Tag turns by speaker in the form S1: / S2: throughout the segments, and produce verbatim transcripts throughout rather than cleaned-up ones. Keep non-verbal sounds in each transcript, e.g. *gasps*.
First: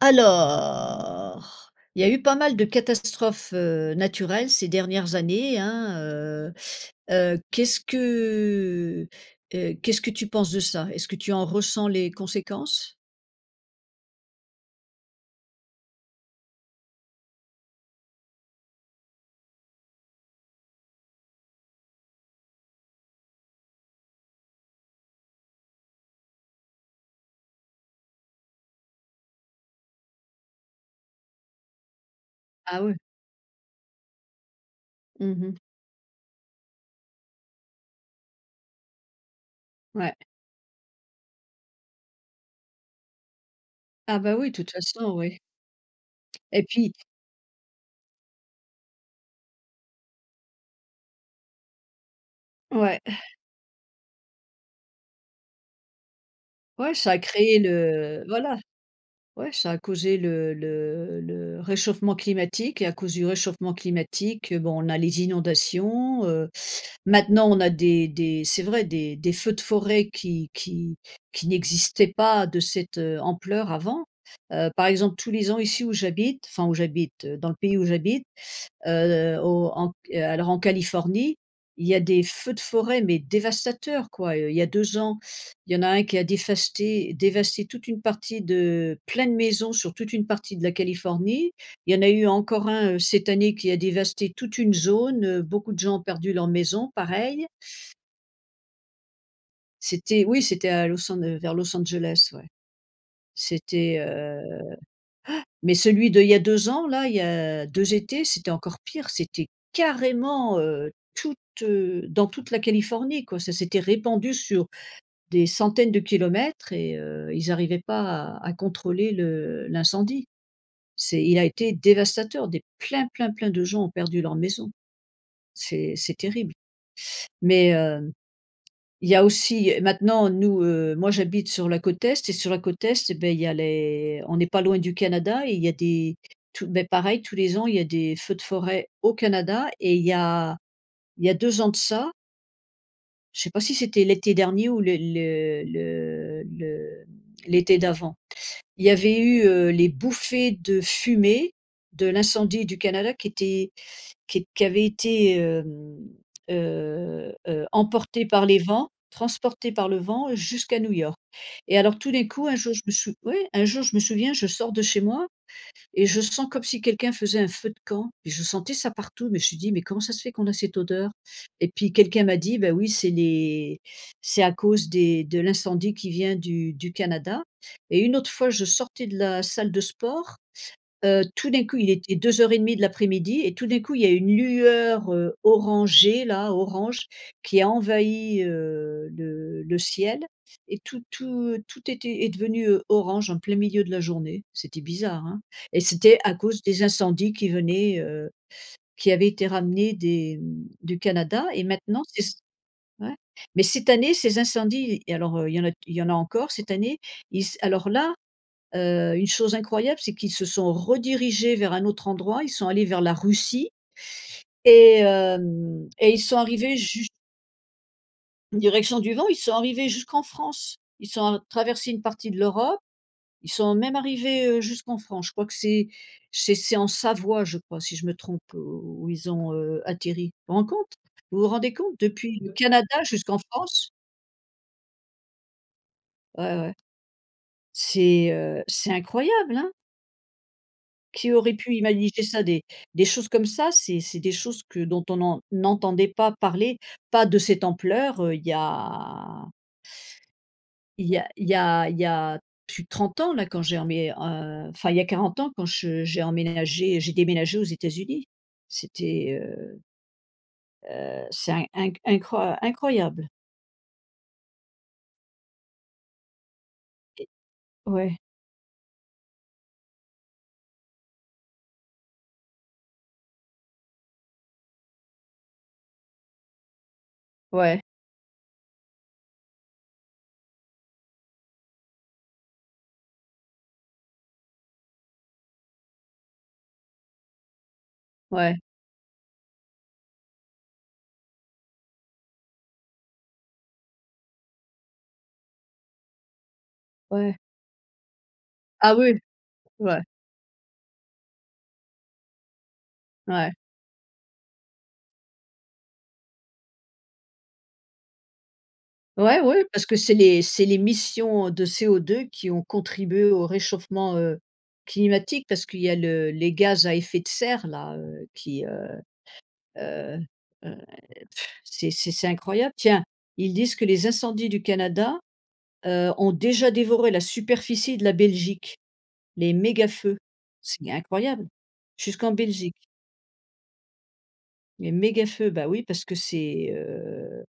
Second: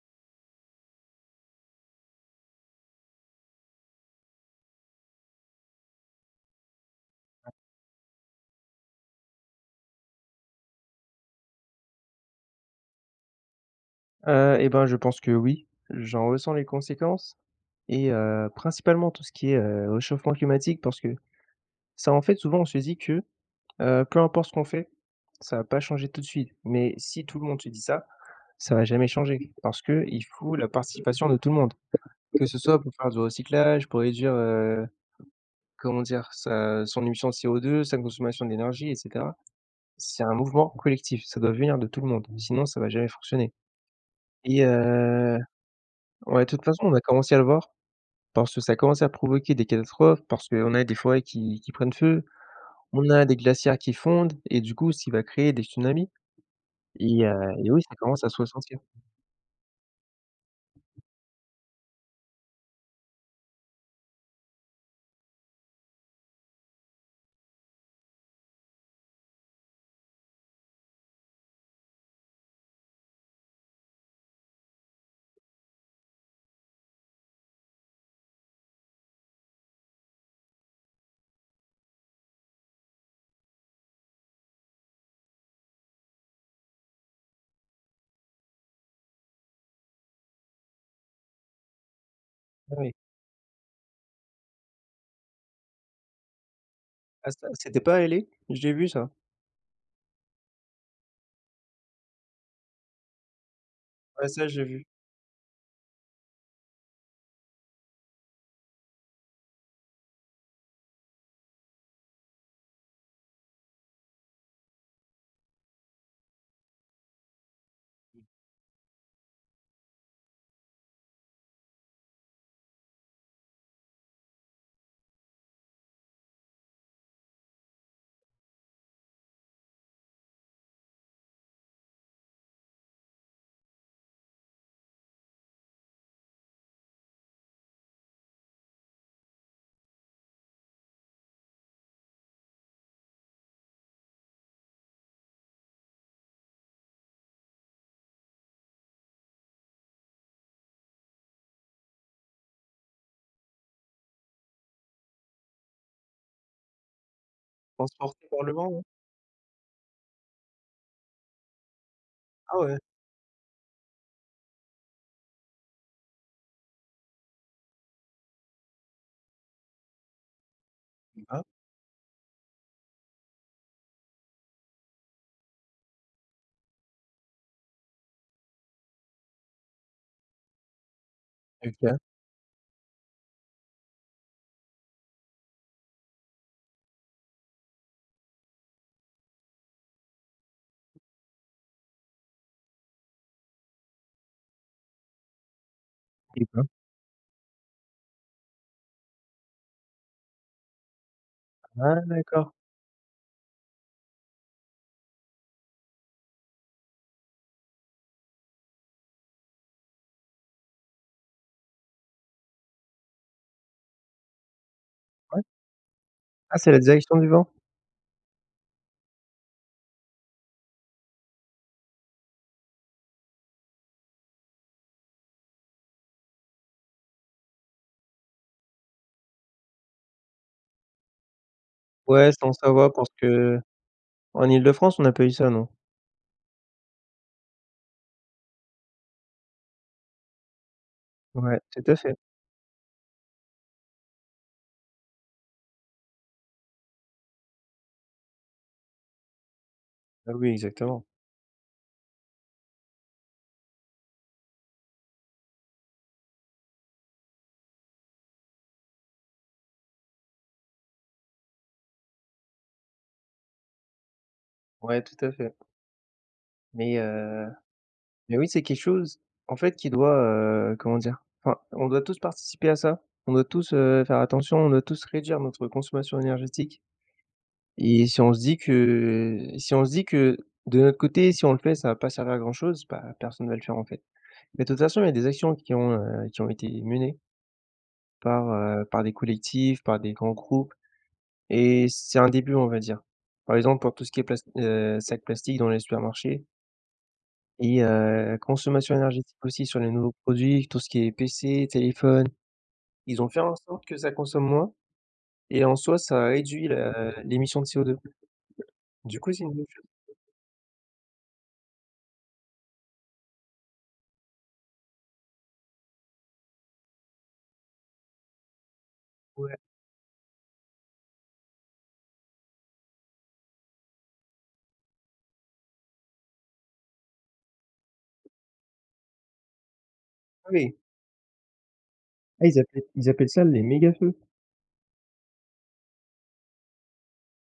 S1: Alors, il y a eu pas mal de catastrophes, heu, naturelles ces dernières années, hein, heu heu,
S2: *unintelligible*
S1: qu'est-ce que, heu, qu'est-ce que tu penses de ça? Est-ce que tu en ressens les conséquences?
S2: Heu et bah, je pense que oui. J'en ressens les conséquences et heu, principalement tout ce qui est, heu, réchauffement climatique. Parce que, ça en fait, souvent on se dit, que, heu, peu importe ce qu'on fait, ça va pas changer tout de suite mais, si tout le monde se dit ça, ça va jamais changer, parce qu'il faut la participation de tout le monde. Que ce
S1: Ah
S2: soit pour
S1: oui.
S2: faire du recyclage, pour réduire, heu,
S1: Mmh mh.
S2: comment dire? Sa, heu, son émission de CO2, sa consommation d'énergie et cetera.
S1: Ouais.
S2: C'est un mouvement collectif, ça doit venir de tout le monde, sinon ça va jamais fonctionner.
S1: Ah bah oui,
S2: Et
S1: toute façon,
S2: heu,
S1: oui.
S2: ouais, de
S1: Et
S2: toute façon
S1: puis
S2: on a commencé à le voir, parce que ça a commencé à provoquer des catastrophes, parce qu'on a des forêts qui qui prennent feu,
S1: Ouais.
S2: on a des glaciers qui fondent et du coup ce qui va créer des tsunamis.
S1: Ouais, ça a
S2: Et heu
S1: créé
S2: et oui, ça commence
S1: le
S2: à se
S1: voilà.
S2: ressentir.
S1: Ouais, ça a causé le le le réchauffement climatique et à cause du réchauffement climatique, bon, on a les inondations, heu, maintenant on a des des c'est vrai des des feux de forêt qui qui qui n'existaient pas de cette, heu, ampleur avant. Heu, par exemple tous les ans ici où j'habite, enfin où j'habite, dans le pays où j'habite, heu, au en q heu, alors en Californie, il y a des feux de forêt, mais dévastateurs quoi, heu. Il y a deux ans, il y en a un qui a défasté dévasté toute une partie de plein de maisons, sur toute une partie de la Californie. Il y en a eu encore
S2: Oui.
S1: un, heu, cette année qui a dévasté toute une zone, heu, beaucoup de gens ont perdu leur maison,
S2: Ah
S1: pareil.
S2: ça, c'était pas à L.A? J'ai vu ça.
S1: C'était oui, c'était à Los An heu, vers Los Angeles, ouais. C'était,
S2: Ouais, ça
S1: heu
S2: j'ai vu.
S1: *gasps* mais celui d'il y a deux ans là, il y a deux étés, c'était encore pire, c'était carrément, heu, toute, heu, dans toute la Californie, quoi. Ça s'était répandu sur des centaines de kilomètres et heu, ils arrivaient pas
S2: Mmh.
S1: à à contrôler le l'incendie. C'est il a été dévastateur, des plein, plein, plein de gens ont perdu leur maison. C'est c'est terrible mais, heu,
S2: *unintelligible*
S1: il y a aussi, heu, maintenant nous heu, moi j'habite sur la côte est et sur la côte est et bah, il y a les on n'est pas loin du Canada et il y a des tous, bah, pareil tous les ans, il y a des feux de forêt au Canada et il y a il y a deux ans de ça je sais pas si c'était l'été dernier ou le le le le l'été d'avant. Il y avait eu, heu, les bouffées de fumée de l'incendie du Canada qui étaient qu qui avaient été, hem, heu heu,
S2: Transportés
S1: emportés
S2: par
S1: par
S2: le
S1: les
S2: vent non?
S1: vents, transportés par le vent jusqu'à New York et alors tout d'un coup, un
S2: Ah
S1: jour
S2: ouais?
S1: je me sou oui, un jour je me souviens, je sors de chez moi et je sens comme si quelqu'un faisait un feu de camp et je sentais ça partout, mais je suis dit: «Mais comment ça se fait qu'on a cette odeur?»
S2: *unintelligible*
S1: Et puis quelqu'un m'a dit: «Bah oui, c'est les c'est à cause des de l'incendie qui vient du du Canada». Et une autre fois, je sortais de la salle de sport, heu, tout d'un coup, il
S2: OK.
S1: était deux heures et demi de l'après-midi et tout d'un coup, il y a une lueur, heu, orangée là, orange, qui a envahi, heu, le le ciel et tout tout tout était est devenu, heu, orange en plein milieu de la journée. C'était bizarre, hein et c'était à
S2: Eh
S1: cause
S2: ben.
S1: des incendies qui venaient, heu, qui avaient été ramenés des, hem, du Canada, et
S2: Ah
S1: maintenant c'est c
S2: d'accord.
S1: ouais. Mais cette année, ces incendies et alors, heu, il y en a il y en a encore cette année, ils s alors là, heu, une chose incroyable, c'est qu'ils se sont redirigés vers un autre endroit. Ils sont allés vers la Russie et
S2: Ouais.
S1: hem, et ils sont
S2: Ah c'est
S1: arrivés
S2: la
S1: jus
S2: direction du vent?
S1: Direction du vent, ils sont arrivés jusqu'en France. Ils sont a traversés une partie de l'Europe, ils sont même arrivés, heu, jusqu'en France. Je crois que c'est c'est c'est en Savoie, je crois si je me trompe où où ils ont, heu, atterri. Rend compte? Vous vous rendez compte
S2: Ouais,
S1: depuis
S2: c'est
S1: le
S2: en Savoie
S1: Canada
S2: parce
S1: jusqu'en
S2: qu'en
S1: France?
S2: Île-de-France, on a pas eu ça, non.
S1: Ouais, ouais. C'est, heu, c'est incroyable, hein? Qui aurait
S2: Ouais,
S1: pu
S2: tout à fait.
S1: imaniger ça des des choses comme ça, c'est c'est des choses que dont on n'en n'entendait pas parler, pas de cette ampleur, heu, il y a
S2: Ah oui, exactement.
S1: il y a il y a il y a plus de trente ans là quand j'ai enmé heu, enfin, il y a quarante ans quand je j'ai emménagé j'ai déménagé aux États-Unis, c'était, heu heu, c'est in incr incro incroyable.
S2: Ouais, tout à fait. Mais
S1: Et
S2: heu,
S1: ouais.
S2: mais oui, c'est quelque chose, en fait, qui doit, heu, comment dire enfin, on doit tous participer à ça, on doit tous, heu, faire attention, on doit tous réduire notre consommation énergétique
S1: Ouais.
S2: et si on se dit que si on se dit que, de notre côté, si on le fait ça va pas servir à grand chose, bah, personne va le faire, en fait mais de toute façon il y a des actions qui ont, heu, qui ont été menées par,
S1: Ouais.
S2: heu, par des collectifs, par des grands groupes et c'est un début, on va dire. Par exemple, pour tout ce qui est plast heu, sacs plastique dans les supermarchés.
S1: Ouais.
S2: Et heu, consommation
S1: Ah oui,
S2: énergétique aussi sur les
S1: ouais.
S2: nouveaux produits, tout ce qui est PC, téléphone. Ils ont fait en
S1: Ouais.
S2: sorte que ça consomme moins et en soi ça a réduit le l'émission de CO2. Du coup
S1: Ouais,
S2: c'est une
S1: oui,
S2: bonne chose.
S1: parce que c'est l'é c'est l'émission de CO2 qui ont contribué au réchauffement, heu, climatique. Parce qu'il y a le les gaz à effet de serre là, heu, qui, heu
S2: Ouais.
S1: heu heu, pff, c'est c'est c'est incroyable. Tiens, ils disent que les incendies du Canada, heu, ont déjà dévoré la superficie de la Belgique. Les mégafeux.
S2: Oui.
S1: C'est incroyable jusqu'en
S2: Ah ils
S1: Belgique.
S2: appelaient ils appellent ça les mégafeux?
S1: Les mégafeux. Bah oui parce que c'est, heu,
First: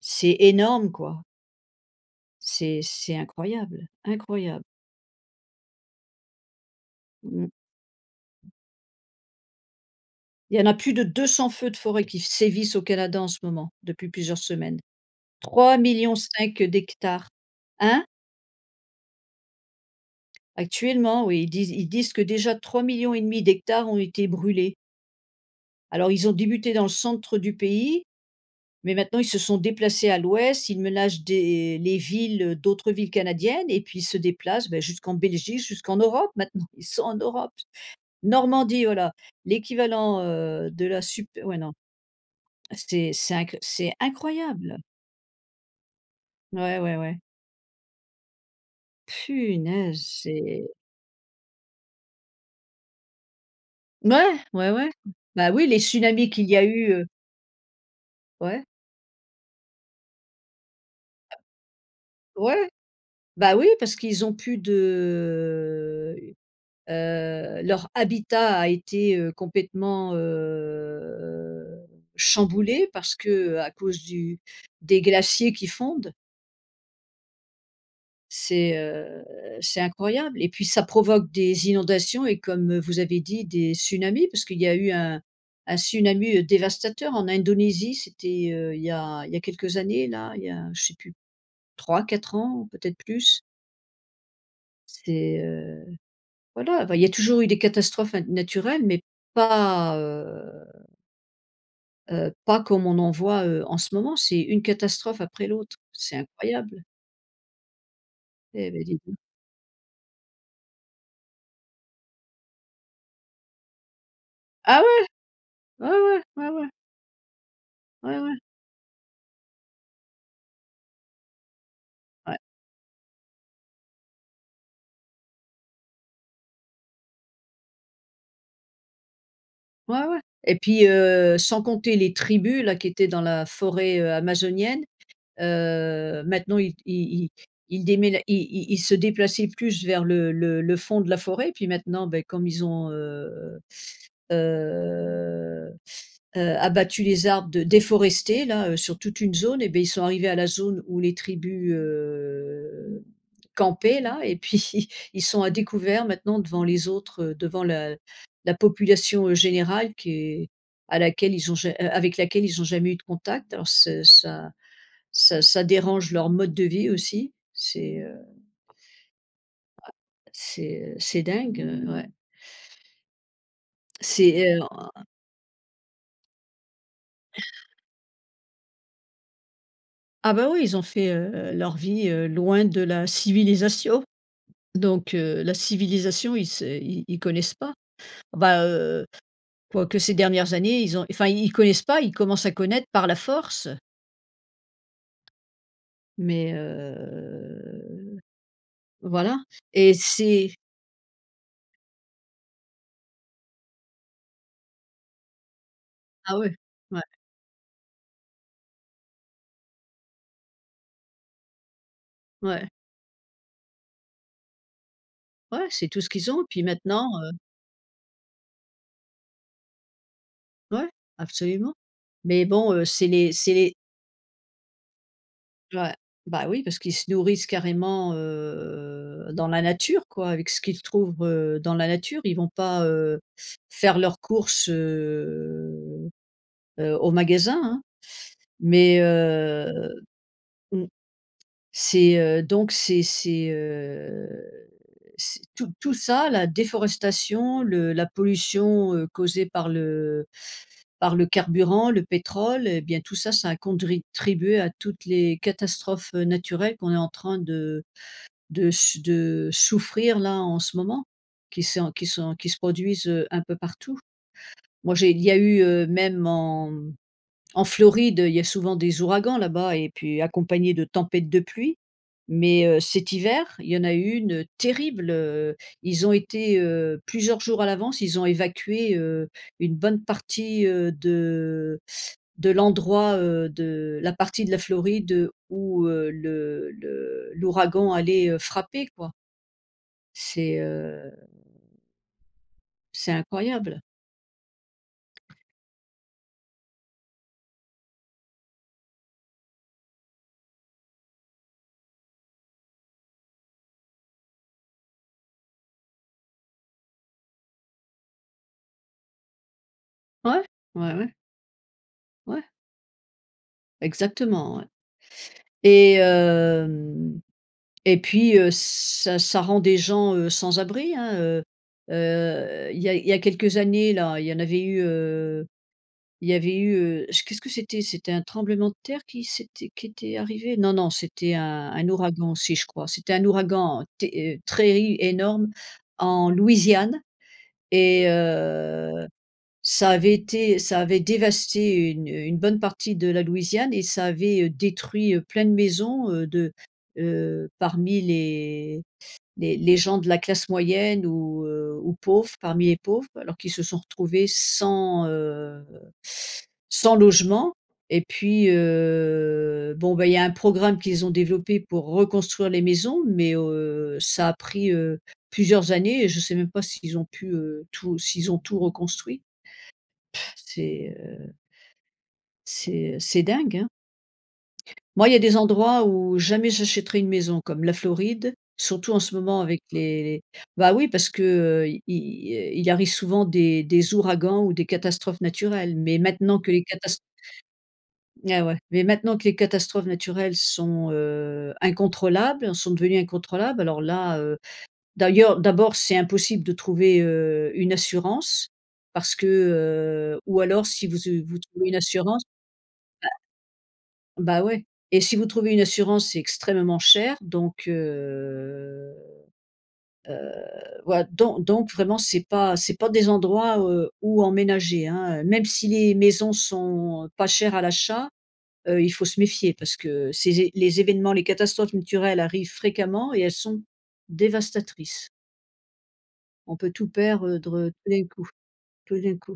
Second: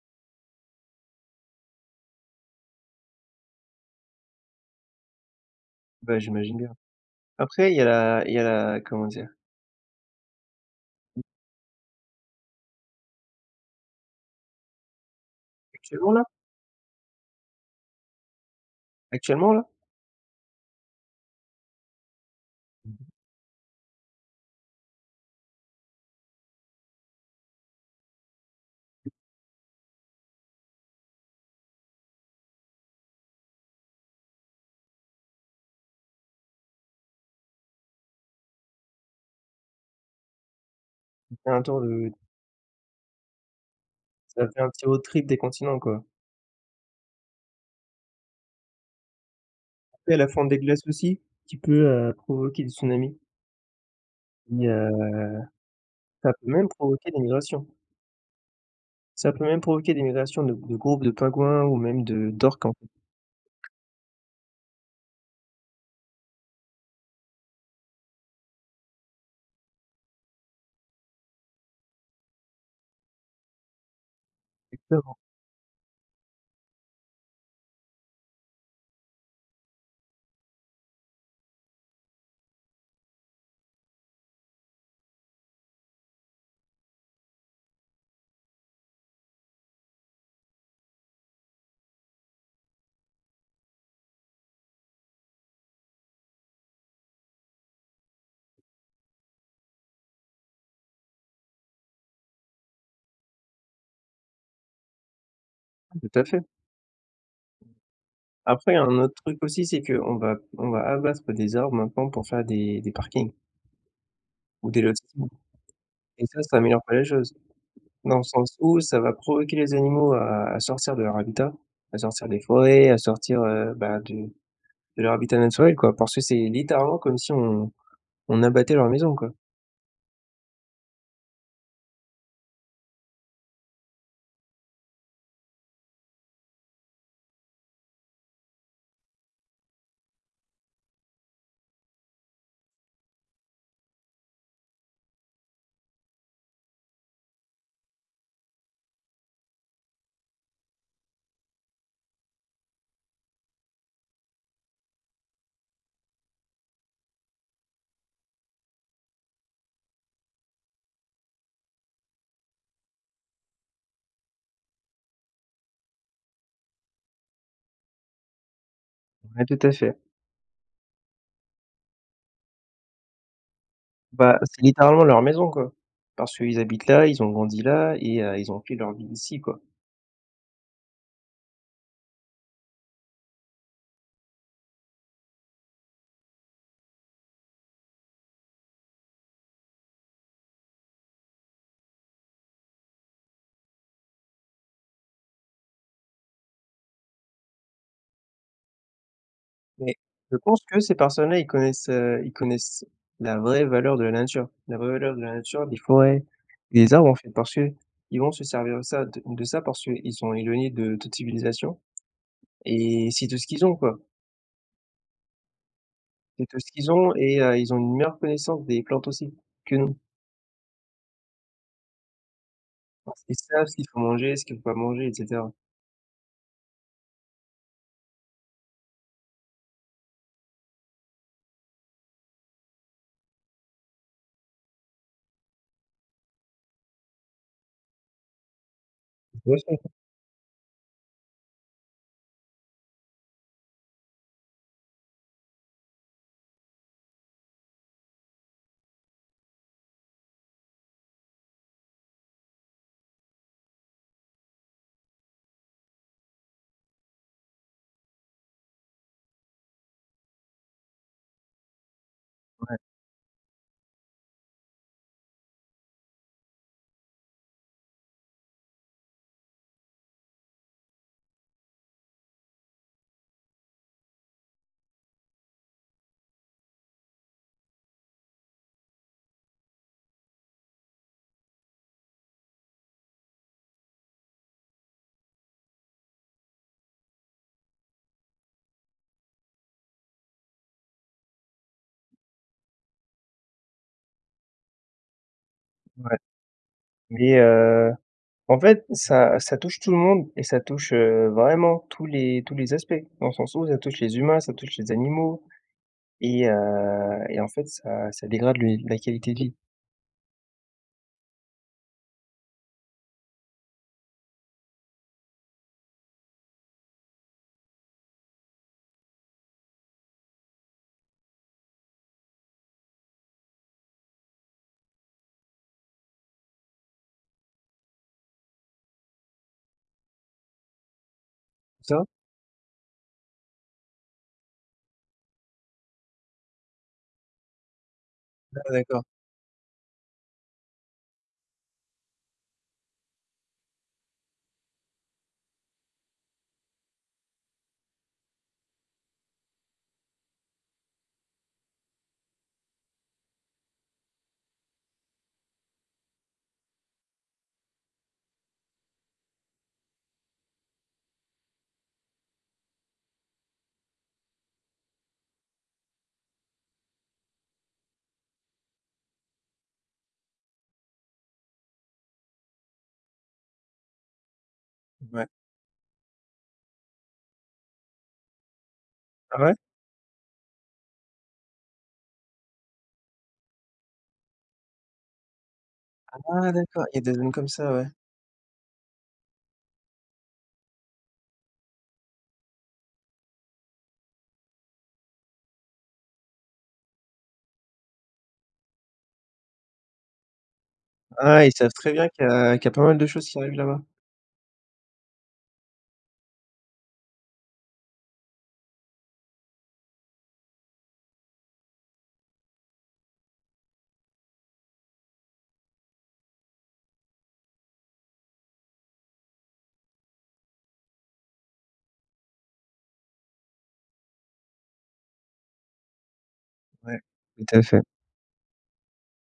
S1: c'est énorme quoi. C'est c'est incroyable, incroyable.
S2: Ben, j'imagine bien.
S1: Mmh.
S2: Après il y a la il y a la comment dire?
S1: Il y en a plus de deux cent feux de forêt qui sévissent au Canada en ce moment, depuis plusieurs semaines. Trois
S2: Actuellement,
S1: millions
S2: là?
S1: cinq d'hectares. Hein?
S2: Actuellement, là?
S1: Actuellement oui, ils disent ils disent que déjà trois
S2: Mmh mh.
S1: millions et demi et demi d'hectares ont été brûlés alors, ils ont débuté dans le centre du pays. Mais maintenant, ils se sont déplacés à l'Ouest, ils menacent des les villes, heu, d'autres villes canadiennes et puis ils se déplacent, bah, jusqu'en Belgique, jusqu'en Europe, maintenant. Ils sont en Europe. Normandie, voilà, l'équivalent, heu, de la sup
S2: Il fait
S1: ouais
S2: un
S1: non.
S2: tour. *unintelligible*
S1: C'est c'est inc c'est
S2: Ça fait un
S1: incroyable.
S2: petit road trip des continents, quoi.
S1: Ouais, ouais, ouais. Punaise,
S2: Tu sais la fonte des
S1: c'est
S2: glaces aussi, qui peut, heu, provoquer des tsunamis
S1: Ouais,
S2: et
S1: ouais, ouais.
S2: heu,
S1: Bah, oui, les tsunamis
S2: ça
S1: qu'il
S2: peut
S1: y a
S2: même
S1: eu, heu
S2: provoquer des migrations
S1: Ouais.
S2: ça peut même provoquer des migrations de gr de groupes de pingouins ou même de d'orques
S1: Ouais,
S2: en fait.
S1: bah oui, parce qu'ils ont plus de, heu heu, leur habitat a été, heu, complètement, heu, chamboulé parce qu'à cause du des
S2: *unintelligible*
S1: glaciers qui fondent c'est, heu, c'est incroyable et puis ça provoque des inondations et comme vous avez dit des tsunamis parce qu'il y a eu un un tsunami dévastateur en Indonésie, c'était, heu, il y a il y a quelques années là, il y a je sais plus trois-quatre ans, peut-être plus. C'est, heu, voilà, bah, il y a toujours eu des catastrophes na naturelles, mais pas, heu heu, pas comme on en voit, heu, en ce moment, c'est une catastrophe après l'autre, c'est
S2: Tout à fait.
S1: incroyable. Et
S2: Après, il y
S1: ben
S2: a un
S1: dis
S2: autre
S1: donc.
S2: truc aussi, c'est qu'on va on va abattre des arbres maintenant pour faire des des parkings. Ou des
S1: Ah
S2: lotissements,
S1: ouais? Ouais, ouais.
S2: et ça,
S1: Ouais,
S2: ça
S1: ouais.
S2: améliore pas les choses. Dans
S1: Ouais,
S2: le
S1: ouais.
S2: sens où ça va provoquer les animaux à à sortir de leur habitat, à sortir
S1: Ouais.
S2: des forêts, à sortir, heu, bah, du de leur habitat naturel quoi, parce que c'est littéralement comme si on on abattait leur maison quoi.
S1: Ouais, ouais et puis, heu, sans compter les tribus-là, qui étaient dans la forêt, heu, amazonienne, heu, maintenant ils ils ils ils démén ils ils se déplaçaient plus vers le le le fond de la forêt et puis maintenant, ben, comme ils ont, heu heu heu, abattu les arbres de déforestés, là, heu, sur toute une zone et ben, ils sont arrivés à la zone où les tribus, heu, campaient là et puis ils sont à découvert maintenant devant les autres, devant la la population, heu, générale qui est à laquelle ils ont ja a avec laquelle ils ont jamais eu de contact alors ce ça ça ça dérange leur mode de vie eux aussi. C'est, heu
S2: Ouais, tout à
S1: ouais,
S2: fait.
S1: c'est, heu, c'est dingue, heu, ouais.
S2: Bah,
S1: C'est,
S2: c'est
S1: heu, en en
S2: littéralement leur maison quoi, parce qu'ils habitent là, ils ont grandi là et heu, ils ont fait leur vie ici, quoi.
S1: Ah bah oui, ils ont fait, heu, leur vie, heu, loin de la civilisation. Donc, heu, la civilisation, ils se ils ils connaissent pas. Bah, heu, quoique ces dernières années, ils ont enfin ils ils connaissent pas, ils commencent à connaître par la force. Mais, heu, voilà et
S2: Mais je
S1: c'est
S2: pense que ces personnes là, ils connaissent, heu, ils connaissent la vraie valeur de la nature. La vraie valeur de la nature, des forêts,
S1: Ah ouais,
S2: des
S1: ouais.
S2: arbres, en fait. Parce que, ils vont se servir de ça de de ça parce qu'ils sont éloignés de toute civilisation
S1: Ouais.
S2: et c'est tout ce qu'ils ont, quoi
S1: Ouais, c'est tout ce qu'ils ont
S2: c'est
S1: et
S2: tout
S1: puis
S2: ce qu'ils
S1: maintenant
S2: ont
S1: heu
S2: et heu, ils ont une meilleure connaissance des plantes aussi que nous
S1: Ouais, absolument. Mais bon, heu, c'est
S2: parce
S1: les
S2: qu'ils
S1: c'est
S2: savent
S1: les
S2: ce qu'il faut manger, ce qu'il faut pas manger et cetera.
S1: Ouais, bah oui, parce qu'ils se nourrissent carrément, heu, dans la nature quoi, avec ce qu'ils trouvent, heu, dans la nature. Ils vont pas, heu, faire leurs courses, heu heu, au magasin, hein. Mais, heu,
S2: *unintelligible*
S1: mmh, c'est, heu, donc, c'est c'est, heu, c'est tout tout ça la déforestation, le la pollution, heu, causée par le par le carburant, le pétrole, bien tout ça, ça a condritribué à toutes les catastrophes, heu, naturelles qu'on est en train de de s de souffrir, là, en ce moment, qui sont qui sont qui se
S2: Ouais.
S1: produisent, heu, un peu partout. Moi, j'ai il y a eu, heu, même en en Floride, il y a souvent des ouragans là-bas et puis accompagnés de tempêtes de pluie. Mais, heu, cet hiver, il y en a eu une terrible, heu, ils ont été, heu, plusieurs jours à l'avance ils ont évacué, heu, une bonne partie, heu, de de l'endroit, heu, de la partie de la Floride où, heu, le le l'ouragan allait, heu, frapper, quoi. C'est, heu, c'est incroyable.
S2: Ouais mais heu, en fait ça ça touche tout le monde et ça touche, heu, vraiment tous les tous les aspects dans le sens où ça touche les humains, ça touche les animaux et heu et en fait ça ça dégrade le ni la qualité de vie.
S1: Ouais, ouais, ouais. Ouais. Exactement, ouais et hem et puis, heu, ça ça rend des gens, heu, sans abri, hein, heu heu, il y a il y a quelques années, là, il y en avait eu, heu, il y avait eu, heu qu'est-ce que c'était? C'était un tremblement de terre qui s'était, qui était arrivé? Non non, c'était un un
S2: Ça?
S1: ouragan aussi je crois, c'était un ouragan ter très i énorme en Louisiane et
S2: Ah, d'accord.
S1: heu, ça avait été ça avait dévasté une une bonne partie de la Louisiane et ça avait, heu, détruit, heu, plein de maisons, heu, de, heu, parmi les les les gens de la classe moyenne ou, heu, ou pauvres, parmi les pauvres quoi. Alors qu'ils se sont retrouvés sans, heu, sans logement et puis, heu, bon bah, il y a un programme qu'ils ont développé pour reconstruire les maisons mais heu, ça a pris, heu, plusieurs années et je sais même pas s'ils ont pu, heu, tout s'ils ont tout reconstruit. Pff, c'est, heu c'est c'est dingue, hein? Moi, il y a
S2: Ouais.
S1: des endroits où jamais j'achèterai une maison comme la Floride, surtout en ce moment
S2: Ah ouais?
S1: avec les les bah, oui parce qu'i il arrive souvent des des ouragans ou des catastrophes naturelles, mais maintenant
S2: Ah
S1: que les
S2: d'accord. l y
S1: catast
S2: a des zones comme ça, ouais.
S1: Ah ouais, mais maintenant que les catastrophes naturelles sont, heu, incontrôlables, sont devenues incontrôlables, alors là, heu, d'ailleurs, d'abord, c'est impossible de trouver, heu, une assurance parce que, heu, ou alors si vous, heu, vous
S2: Ah, ils
S1: trouvez
S2: savent
S1: une
S2: très bien
S1: assurance
S2: qu'il y a qu'il y a pas mal de choses qui arrivent là-bas.
S1: ah, bah ouais et si vous trouvez une assurance, c'est extrêmement cher, donc heu heu, voilà don donc vraiment c'est pas c'est pas des endroits où, heu, où emménager, hein, heu, même si les maisons sont pas chères à l'achat, heu, il faut se méfier parce que ces é les évènements, les catastrophes naturelles arrivent fréquemment et elles sont dévastatrices. On peut tout
S2: Ouais.
S1: perdre, heu,
S2: Tout
S1: tout
S2: à fait.
S1: d'un coup. Tout d'un coup.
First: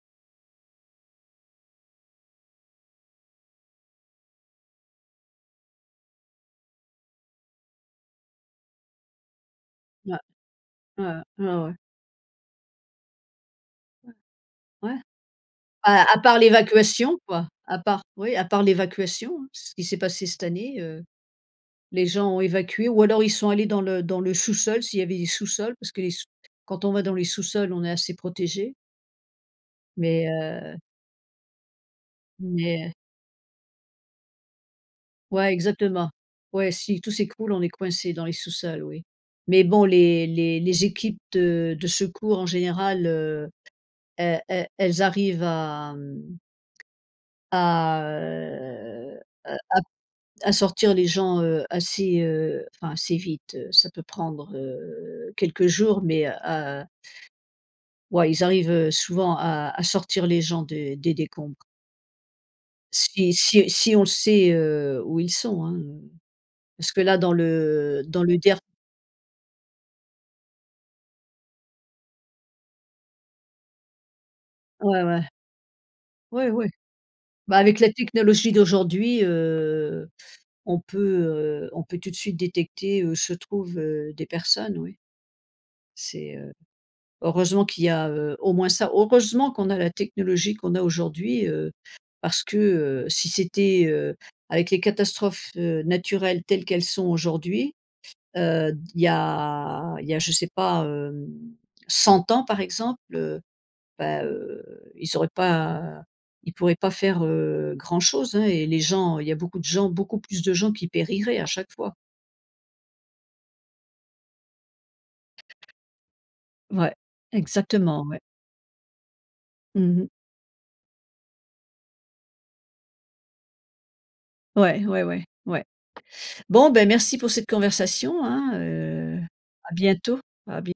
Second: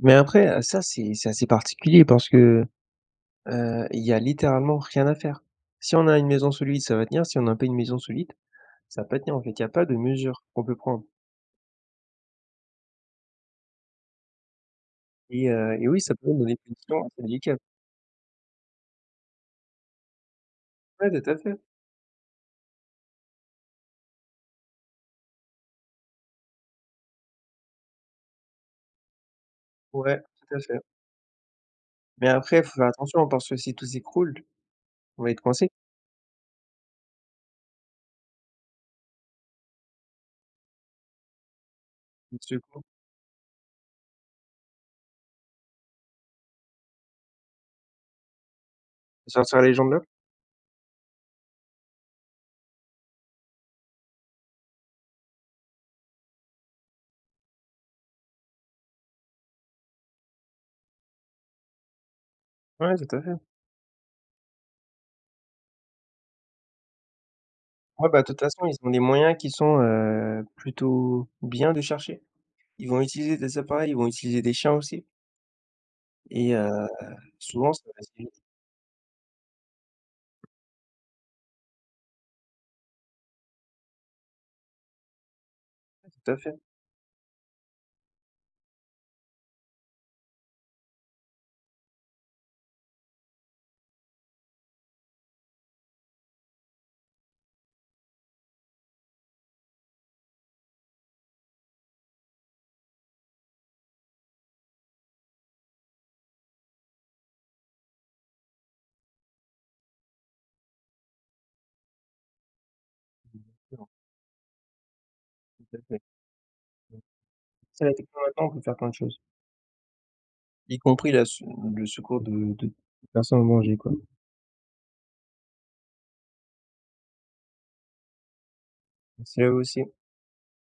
S2: Mais après, heu, ça c'est c'est assez particulier parce que, heu, Il y a littéralement rien à faire. Si on a une maison solide, ça va tenir, si on n'a pas une maison solide, ça va pas tenir en fait. Il y a pas de
S1: Ouais.
S2: mesure qu'on peut prendre.
S1: Ouais, ouais, ouais, ouais. Ouais. Ouais.
S2: Et heu et oui,
S1: À
S2: ça
S1: à
S2: peut.
S1: part l'évacuation, quoi.
S2: *unintelligible*
S1: A part oui, à part l'évacuation, hein. C'est ce qui s'est passé cette année, heu.
S2: Ouais, tout à fait.
S1: Les gens ont évacué ou alors ils sont allés dans le dans le sous-sol s'il y avait des sous-sols. Parce que les sous quand on va dans les sous-sols, on est assez protégé.
S2: Ouais.
S1: Mais
S2: Tout à
S1: heu
S2: fait. Mais après faut faire
S1: Mais
S2: attention parce que si tout z'écroule, on va être
S1: Ouais,
S2: coincé.
S1: exactement. Ouais, si tout s'écroule on est coincé dans les sous-sols, oui. Mais bon les les les équipes de de
S2: *unintelligible* De
S1: secours en
S2: secours.
S1: général, heu, elles elles elles arrivent, hem à heu
S2: À
S1: heu,
S2: sortir les
S1: à
S2: gens de là?
S1: à sortir les gens, heu, assez, heu, enfin assez vite, heu. Ça peut prendre, heu, quelques jours mais, heu, à ouais ils arrivent, heu, souvent à à sortir les gens des des décombres.
S2: Ouais, tout à
S1: Si
S2: fait.
S1: si si on le sait, heu, où ils sont hein, heu, parce que là dans le
S2: Ah, bah
S1: dans
S2: de
S1: le
S2: toute
S1: der
S2: façon, ils ont des moyens qui sont, heu, plutôt bien de chercher. Ils vont utiliser des appareils, ils vont utiliser des chiens
S1: Ouais,
S2: aussi.
S1: ouais. Oui,
S2: Et
S1: oui.
S2: heu,
S1: Bah
S2: souvent
S1: avec
S2: ça
S1: la
S2: *unintelligible*
S1: technologie d'aujourd'hui, heu, on peut, heu, on peut tout de suite détecter où se trouvent, heu, des personnes, oui.
S2: Ouais, tout à
S1: C'est, heu
S2: fait.
S1: heureusement qu'il y a, heu, au moins ça, heureusement qu'on a la technologie qu'on a aujourd'hui, heu, parce que, heu, si c'était, heu, avec les catastrophes, heu, naturelles telles qu'elles sont aujourd'hui, heu, d il y a il y a je sais pas, hem, cent ans par exemple, heu, ben, heu, ils auraient pas ils pourraient pas faire, heu, grand chose hein et les gens il y a beaucoup de gens, beaucoup plus de gens qui périraient à chaque fois.
S2: Mmh, bien sûr. Tout à fait.
S1: Ouais,
S2: Mmh. Tu sais la
S1: exactement,
S2: techno
S1: ouais.
S2: maintenant, on peut faire plein de choses.
S1: Mmh mh.
S2: Y compris la se le secours de de personnes en danger quoi.
S1: Ouais, ouais, ouais, ouais. Bon ben, merci pour cette conversation hein, heu,
S2: Merci à vous
S1: à
S2: aussi.
S1: bientôt, à bien